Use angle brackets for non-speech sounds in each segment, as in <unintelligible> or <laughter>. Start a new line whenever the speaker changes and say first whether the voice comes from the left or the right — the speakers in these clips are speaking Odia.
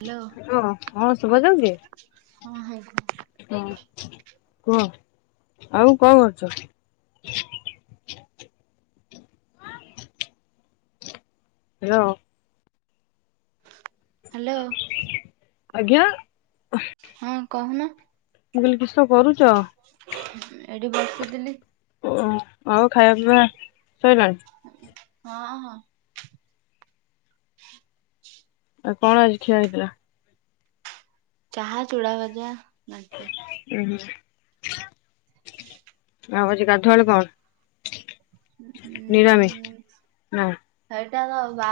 right: ହ୍ୟାଲୋ
left: ହଁ ହଁ ହଁ ଶୁଭ ଯାଉଛି
right: ହଁ ହଁ
left: ହଁ। କୁହ ଆଉ କଣ କରୁଛ? ର।
right: ହାଲୋ।
left: ଆଜ୍ଞା।
right: ହଁ କହୁନ।
left: ମୁଁ କହିଲି କିଷ କରୁ
right: ଏଇଠି ବସିଥିଲି।
left: ଓ ଅଁ। ଆଉ ଖାଇବା ପିଇବା ସଇଲାଣି?
right: ହଁ ହଁ।
left: ଆଉ କଣ ଆଜି ଖିଆ ହେଇଥିଲା?
right: ଚାହା ଚୁଡ଼ା ଭଜା। ନାଠିଆ।
left: ଉୁଁ ହୁଁ ଆଉ ଆଜି ଗାଧୁଆଳୁ କଣ? ନିରାମି ହଁ।
right: ଏଟା ତ ବା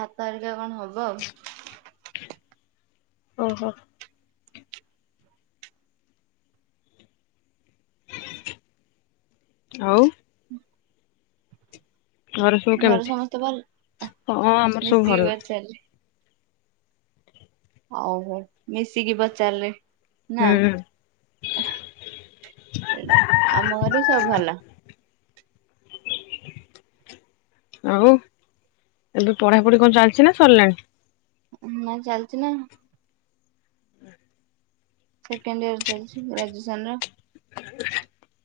right: ଭାତ ଆରିକ କଣ ହବ ଆଉ
left: ଓହୋ। ଆଉ। ଘର ସବୁ
right: ଘରେ
left: କେମିତି
right: ସମସ୍ତେ ଭଲ
left: ହଁ ଆମର ସବୁ
right: ମିଶିକି
left: ଭଲ
right: ପଚାରିଲେ ଆଉ ମିେସି କି ବ ଚାରେ ନା
left: ହୁଁ
right: ସେଟା ଆମ ଘରେ ବି ସବୁ ଭଲ।
left: ଆଉ ଏବେ ପଢାପଢି କଣ ଚାଲିଛି ନା ସରିଲଣି
right: ନା ଚାଲିଛି ନା
left: ହୁଁ।
right: ସେକେଣ୍ଡ ଇର ଚାଲିଛି ଗ୍ରାଜୁଏସନ ର
left: <inaudible>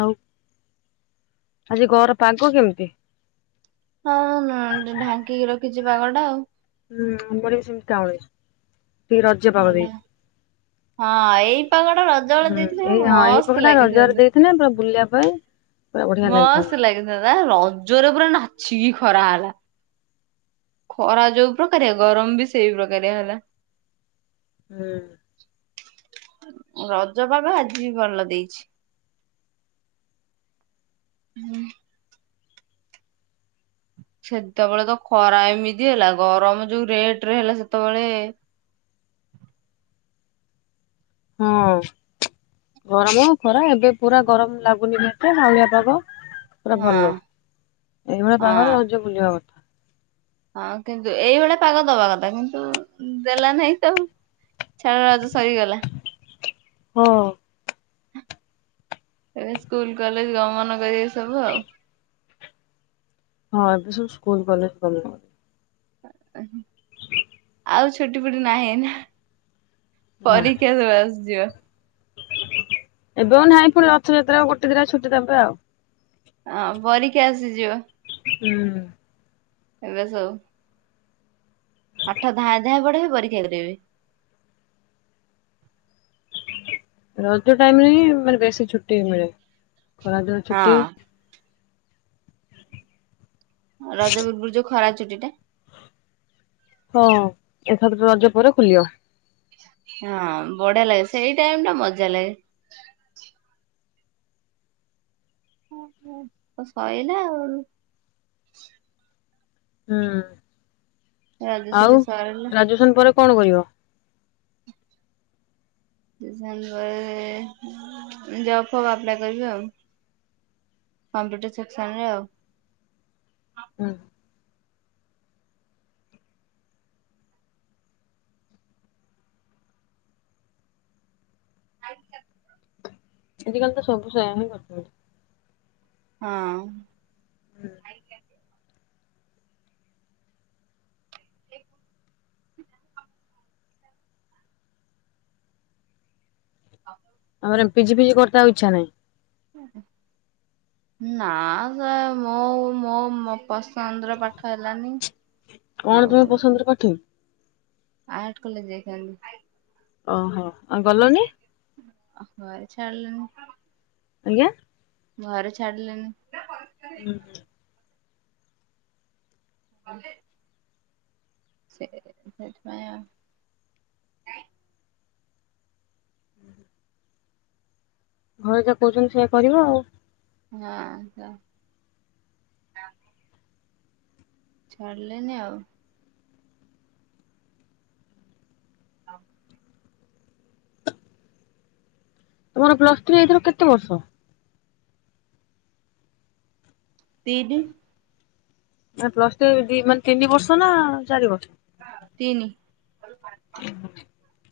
left: ଆଉ ଆଜି ଘର ପାଗ କେମିତି
right: ହଁ ଢାଙ୍କିକି ରଖିଛି ପାଗ ଟା ଆଉ
left: ହୁଁ ବଢଆ ଚିନ୍ତା ଭଳିଆ
right: ହଁ ଏଇ ପାଗ ଟା ରଜ ବଳ
left: ହୁଁ
right: ଦେଇଥିଲେ
left: ଏଇ
right: ମସ୍ତ ଲାଗିଥାନ୍ତା।
left: ହାଇ
right: ମସ୍ତ୍ ଲାଗିଆ ରଜରେ ପୁରା ନା ଛିି ଖରା ହେଲା। ଖରା ଯୋଉ ପ୍ରକାର ଗରମ ବି ସେଇ ପ୍ରକାର ହେଲା।
left: ହୁଁ।
right: ରଜ ବାଗ ଆଜି ବି ଭଲ ଦେଇଛି ହଁ। ସେତେବେଳେ ତ ଖରା ଏମିତି ହେଲା ଗରମ ଯୋଉ ରେଟ ରେ ହେଲା ସେତେବେଳେ
left: ହଁ ଗରମ ଖରା ଏବେ ପୁରା ଗରମ ଲାଗୁନି ଏତେ ପାଉଳିଆ ପାଗ ପୁରା
right: ହଁ
left: ଭଲ ଏଇଭଳିଆ ପାଗରେ
right: ହଁ
left: ରଜ ବୁଲିବା କଥା
right: ହଁ କିନ୍ତୁ ଏଇଭଳି ପାଗ ଦବା କଥା କିନ୍ତୁ ଦେଲ ନାହିଁ ତ ଛାଡ ସରିଗଲା
left: ହଁ।
right: ଏବେ ସ୍କୁଲ କଲେଜ ଗମନଗର ସବୁ ଆଉ।
left: ପ ସବୁ ସ୍କୁଲ କଲେଜ ଖୋଲ
right: ଉହୁଁ। ଆଉ ଛୋଟି ପଟି ନାହିଁ ନା
left: ନା
right: ପରକ୍ଷା ଦେବେ ଆସିଯିବ।
left: ଏବେ ଆ ନାହିଁ ପୁଣି ରଥଯାତ୍ରା ଗୋଟେ ଦିନ ଛୁଟି ଦେବେ ଆଉ।
right: ହଁ ପରିକି ଆସିଯିବ
left: ହୁଁ।
right: ଏବେ ସବୁ ପାଠ ଦାଏଁ ଦାଏଁ ପଢବି ପରୀକ୍ଷା କରିବେ।
left: ରଜ ଟାଇମରେ ହିଁ ମାନେ ବେଶୀ ଛୁଟି ମିଳେ ଖରାଦିନ ଛୁଟି
right: ହଁ ରଜବୀରବୁର ଯୋଉ ଖରା ଚୁଟି ଟା?
left: ହଁ ଏଥର ରଜ ପରେ ଖୋଲିବ।
right: ହଁ ବଢିଆ ଲାଗେ ସେଇ ଟାଇମ ଟା ମଜା ଲାଗେ। ଓ ସଇଲା ଆଉ।
left: ହୁଁ।
right: ରଜ ଛୁଟି
left: ଆଉ
right: ସରିଲା
left: ଗ୍ରାଜୁଏସନ ପରେ କଣ କରିବ?
right: ଡିସେମ୍ବର ଜବ୍ ଫବ ଆପ୍ଲାଏ କରିବି ଆଉ କମ୍ପ୍ୟୁଟର ସେକ୍ସନ ରେ ଆଉ।
left: ହୁଁ।
right: ଆଜ୍ଞା।
left: ଆଜି କାଲି ତ ସବୁ ସେୟା ହିଁ କରିଛନ୍ତି।
right: ହଁ। <inaudible> <inaudible>
left: ମ ପିଜି ଫିଜି କରି ଇଚ୍ଛା ନାହିଁ।
right: <inaudible> ନା ସେ ମୋ ମୋ ମୋ ପସନ୍ଦର ପାଠ ହେଲାନି।
left: କଣ
right: ଆଉ
left: ତୋର ପସନ୍ଦର ପାଠ?
right: ଆର୍ଟ କଲେଜ ଯାଇଥାଆନ୍ତି।
left: ଓହୋ। ଆ ଗଲନି?
right: ଆ ଘରେ ଛାଡ଼ିଲେନି
left: ଆଜ୍ଞା।
right: ଘରେ ଛାଡ଼ିଲେନି <inaudible> <inaudible>
left: ଘରେ ଯାହା କହୁଛନ୍ତି ସେ କରିବ ଆଉ
right: ହଁ। <inaudible> ଛାଡ଼ିଲେନି ଆଉ। ହଁ।
left: ତମର ପ୍ଲସ ଥ୍ରୀ ଏଥର କେତେ ବର୍ଷ?
right: ତିନି।
left: ପ୍ଲସ ଟ ଦି ମାନେ ତିନି ବର୍ଷ ନା ଚାରି ବର୍ଷ?
right: ତିନି।
left: <inaudible>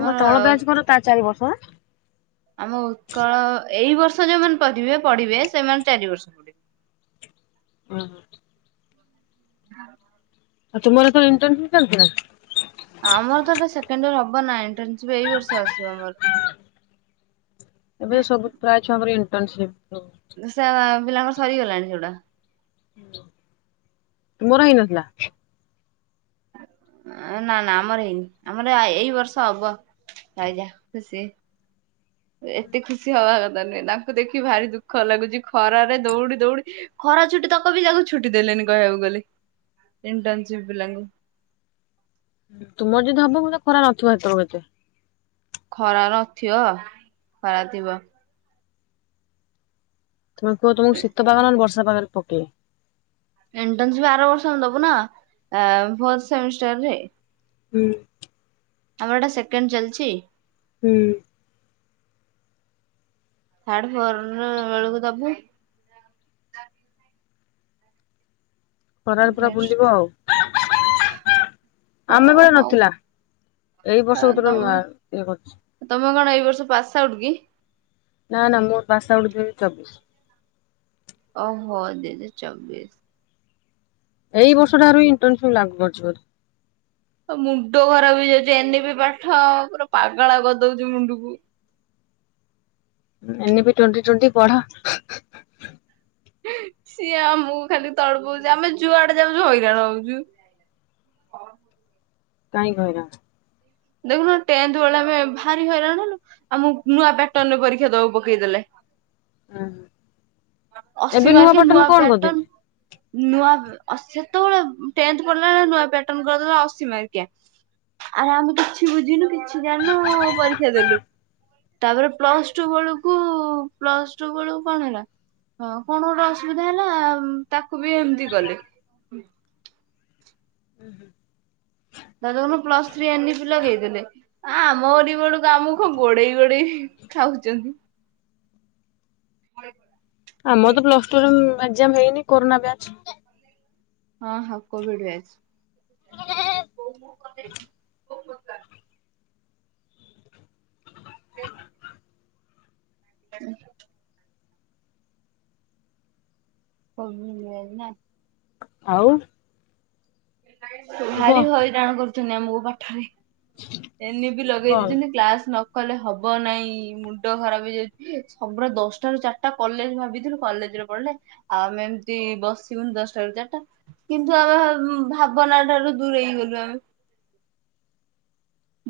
left: ତୁମ ତଳ ବ୍ୟାଜ କର ତା ଚାରି ବର୍ଷ ନା
right: ଆମ ଉତ୍କଳ ଏଇ ବର୍ଷ ଯୋଉମାନେ ପଢିବେ ପଢିବେ ସେମାନେ ଚାରି ବର୍ଷ ପଢିବେ
left: ହଁ।
right: <inaudible>
left: ଆଉ ତୁମର ଏ ଇଣ୍ଟନଚାଲିଛି ନା?
right: ଆମର ତ ଏ ସେକେଣ୍ଡ ୟର ହବ ନାଇଣ୍ ଇଣ୍ଟର୍ନସିପ୍ ଏଇ ବର୍ଷ ଆସ ଆମର
left: ଏବେ ସବୁ ପ୍ରାୟ ଛୁଆଙ୍କର ଏ ଇଣ୍ଟର୍ନସିପ୍
right: ଦ ସେ ପିଲାଙ୍କର ସରି ଗଲାଣି ସେଉଡା।
left: <inaudible> ତୁମର ହେଇନଥିଲା।
right: ନା ନା ଆମର ହେଇନି ଆମର ଏଇ ବର୍ଷ ହବ ଆ ଖୁସି। ଏତେ ଖୁସି ହବା କଥା ନୁହେଁ ତାଙ୍କୁ ଦେଖି ଭାରି ଦୁଃଖ ଲାଗୁଛି। ଖରାରେ ଦୌଡି ଦୌଡି ଖରା ଛୁଟି ତକ ବି ତାକୁ ଛୁଟି ଦେଲେନି କହିବାକୁ ଗଲେ ଇଣ୍ଟର୍ନସିପ୍ ପିଲାଙ୍କୁ।
left: ତୁମର ଯଦି ହବ ମୋତେ ଖରା ନଥିବ ଏତବେଳକେ।
right: ଖରା ନଥିବ ଖରା ଥିବ।
left: ତୁମେ କୁହ ତମକୁ ଶୀତ ପାଗ ବରଷା <unintelligible>
right: ଇଣ୍ଟର୍ନସିପ୍ ଆର ବର୍ଷ ଦବୁ ନା ଆ ଫୋର୍ଥ ସେମିଷ୍ଟର ରେ।
left: ହୁଁ।
right: ଆମର ଗୋଟା ସେକେଣ୍ଡ ଚାଲିଛି।
left: ହୁଁ।
right: ଥାଡ ଫୋର ବେଳକୁ ଦବୁ।
left: ଖରାରେ ପୁରା ବୁଲିବ ଆଉ ଆମେ
right: ହଉ
left: ବେଳେ ନଥିଲା ଏଇ ବର୍ଷକୁତର
right: ହଉ
left: ନୂଆ ଇଏ କରୁଛି।
right: ତମେ କଣ ଏଇ ବର୍ଷ ପାସ୍ ଆଉଟ କିି?
left: ନା ନା ମୁଁ ବାସା ଗୋଟେ ଯି ଚବିଶ।
right: ଓହୋ ଦିଦି ଚବିଶ।
left: ଏଇ ବର୍ଷଟ ଇଣ୍ଟନସିପ ଲାଗୁ କରିଛି ବୋଧେ?
right: ଆ ମୁଣ୍ଡ ଖରାପ ହେଇଯାଉଛି ଏନି ବି ପାଠ ପୁରା ପାଗଳା କରିଦଉଛି ମୁଣ୍ଡକୁ।
left: ଏମିତି ଟ୍ୱଣ୍ଟି ଟ୍ୱଣ୍ଟି ପଢା?
right: ସିଏ ଆମକୁ ଖାଲି ତଳ ପଉଛି ଆମେ ଯୁଆଡେ ଯାଉଛୁ ହଇରାଣ ହଉଛୁ। <inaudible>
left: କାଇଁ ହଇରାଣ?
right: ଦେଖୁନ ଟେନଥ ବେଳେ ଆମେ ଭାରି ହଇରାଣ। ଆମକୁ ନୂଆ ପାଟର୍ଣ ରେ ପରୀକ୍ଷା ଦବାକୁ ପକେଇ ଦେଲେ।
left: <inaudible> ଓହୋ
right: ଅଶୀ
left: ଏବେ ନୂଆ
right: ମାର୍କିଆ
left: ପଟନ କଣ କରିବେ।
right: ପ୍ୟାଟର୍ନ ନୂଆ ସେତେବେଳେ ଟେନଥ ପଢିଲା ବେଳେ ନୂଆ ପ୍ୟାଟର୍ଣ କରିଦେଲା ଅଶୀ ମାର୍କିଆ। ଆଉ ଆମେ କିଛି ବୁଝିନୁ କିଛି ଜାଣିନୁ ପରୀକ୍ଷା ଦେଲୁ। ତାପରେ ପ୍ଲସ ଟୁ ବେଳକୁ ପ୍ଲସ ଟୁ ବେଳକୁ କଣ ହେଲା। କଣ ଗୋଟେ ଅସୁବିଧା ହେଲା ତାକୁ ବି ଏମିତି କଲେ।
left: ହୁଁ ହୁଁ।
right: ତାର ପ୍ଲସ ଥ୍ରୀ ଏନି ପିଲା ଦେଇଦେଲେ। ଆମରି ବେଳକୁ ଆମକୁ ଗୋଡେଇ ଗୋଡେଇ ଖାଉଛନ୍ତି। <inaudible>
left: ଆମର ତ ପ୍ଲସ ଟୁରେ ଏକ୍ସାଂ ହେଇନି କୋରନା ବ୍ୟାଚ।
right: ହଁ ହଁ କୋଭିିଡ ବ୳୲ଚ। କହୁନ? <unintelligible> ବେଗ <inaudible> <unintelligible>
left: ଆଉ କୁହ
right: ସୁହାରି ହଇରାଣ କର ଏଇନା ମୋ ପାଠରେ ଏନି ବି ଲଗେଇକି
left: କଣ?
right: ଯିମି କ୍ଲାସ ନ କହିଲେ ହବ ନାଇଁ ମୁଣ୍ଡ ଖରାପ ହେଇଯାଉଛି। ସବୁ ଦଶଟ ରୁ ଚାରିଟା କଲେଜ ଭାବିଥିଲୁ କଲେଜରେ ପଢିଲେ। ଆଉ ଆମେ ଏମିତି ବସିବୁନି ଦଶଟ ରୁ ଚାରିଟା। କିନ୍ତୁ ଆମେ ଭାବନା ଠାରୁ ଦୂରେଇଗଲୁ ଆମେ। <inaudible>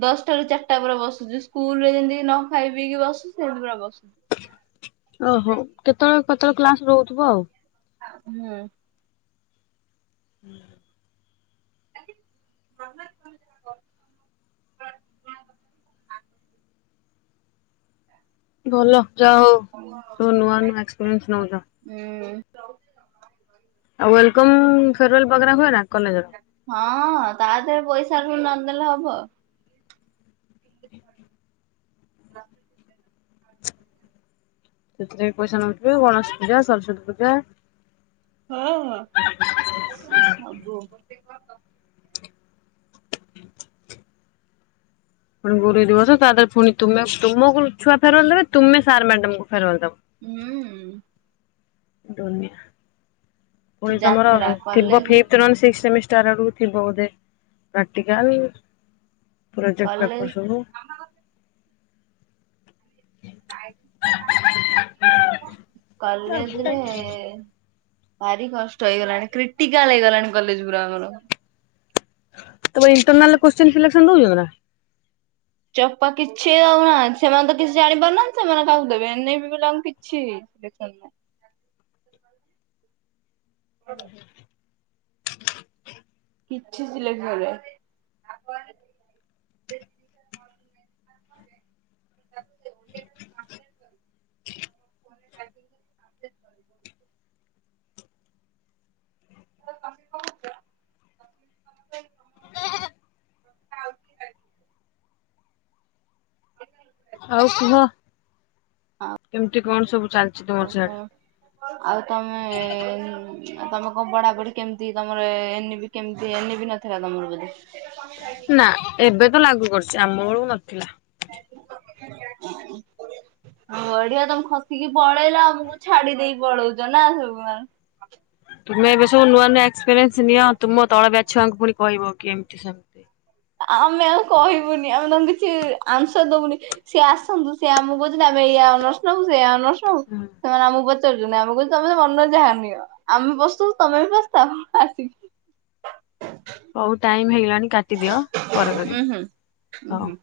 right: ଦଶଟା ରୁ ଚାରିଟା ପରା ବସୁଛି ସ୍କୁଲ ରେ ଯେମିତିି ନ ଖାଇ ପିଇକି ବସୁ ସେମିତି ପୁରା ବସୁ।
left: <inaudible> ଓହୋ କେତେବେଳେ ପତ୍ର କ୍ଲାସ ରହୁଥିବ ଆଉ।
right: ହୁଁ।
left: ହୁଁ।
right: <unintelligible>
left: ଭଲ। ଜା ହୋଉ ସବୁ ନୂଆ ନୂଆ ଏକ୍ସପ୍ରିନ୍ସ ନୋଉଚ।
right: <unintelligible>
left: ଆଉ ୱଲକମ୍ ଫେରୱଲ ପ୍ରୋଗ୍ରାମ ହୁଏ ନା କଲେଜ ର
right: ହଁ ତା ଦେହରେ ପଇସା ନଦେଲେ ହବ।
left: ସେଥିରେ ବି ପଇସା ନଉଥିବେ ଆଉକଣ ଗଣେଶ ପୂଜା ସରସ୍ଵତୀ ପୂଜା
right: ହଁ ହଁ।
left: ପୁଣି ଗୁରୁଦିବସ ତା ଦିହରେ ପୁଣି ତୁମେ ତୁମକୁ ଛୁଆ ଫେରୱାଲ ଦେବେ ତୁମେ ସାର ର୍ମ୍ୟାଡାମ କୁ
right: ହୁଁ।
left: <unintelligible> ପୁଣି ତମର
right: ଯାତ୍ରା
left: ଥିବ
right: କଲେଜ
left: ଫିଫଥ ରନ ସିକ୍ସ ସେମିସ ତାର ଥିବ ବୋଧେ ପ୍ରାକ୍ଟିକାଲ ପ୍ରୋଜେକ୍ଟ ପେପର
right: କଲେଜ
left: ସବୁ
right: କଲେଜରେ ଭାରି କଷ୍ଟ ହେଇଗଲାଣି କ୍ରିଟିକାଲ ହେଇଗଲାଣି କଲେଜ ପୁରା ଆମର
left: ତମର ଇଣ୍ଟରନାଲ କୋସଚିନ ସିଲେକ୍ସନ ଦଉଛନ୍ତି ନା?
right: ଚୋପା କିଛି ଦଉନାହାନ୍ତି ସେମାନେ ତ କିଛି ଜାଣିପାରୁନାହାନ୍ତି ସେମାନେ କାହାକୁ ଦେବେ ଏନବି ପିଲାଙ୍କୁ କିଛି ଦେଇପାରୁ ନାହାନ୍ତି।
left: ହୁଁ ହୁଁ <unintelligible>
right: କିଛି ଥିଲେ ଘରେ <unintelligible> କମ <unintelligible>
left: ଆଉ କୁହ କେମିତି କଣ ସବୁ? ଚାଲିଛି
right: ଆଉ
left: ତମର
right: କଣ
left: ସିଆଡ଼େ
right: ଆଉ ତମେ ଏ ଏ ଆଉ ତମେ କଣ ପଢାପଢି କେମିତି ତମର ଏ ଏନିବି କେମିତି ଏ ଏନିବି ନଥିଲା ତମର ବୋଧେ
left: ନା ଏବେତ ଲାଗୁଛି ବର୍ଷା ଆମ ବେଳୁକୁ ନ ଥିଲା।
right: ବଢିଆ ତମେ ଖସିକି ପଳେଇଲ ଆମକୁ ଛାଡିଦେଇ ପଳଉଛ ନା ସବୁ ମ
left: ତୁମେ ଏବେସବୁ ନୂଆ ନୂଆ ଏକ୍ସ ପାରେନସ ନିଆ ତୁମ ତଳ ବ୍ୟାଚ୍ ଛୁଆଙ୍କୁ ପୁଣି କହିବକି ଏମତି ସେମତି
right: ଆମେ ଆଉ କହିବୁନି ଆମେ ତାଙ୍କୁ କିଛି ଆନ୍ସାର ଦବୁନି ସିଏ ଆସନ୍ତୁ ସିଏ ଆମକୁ କହୁଛନ୍ତି ଆମେ ଏଇଆ ଅନର୍ସ ନବୁ ସେଇଆ ଅନର୍ସ
left: ହୁଁ
right: ସେମାନେ ଆମକୁ ପଚ ଆମକୁ କହୁଛନ୍ତି ତମ ମନ ଯାହା ନିଅ ଆମେ ବସିଛୁ ତମେ ବି ବସିଥଆ ଆସି
left: ହଉ ଟାଇମ ହେଇଗଲାଣି କାଟିଦିଅ ପରେ
right: ଉଁ
left: କରିବ।
right: ହୁଁ ଉଁ ହୁଁ।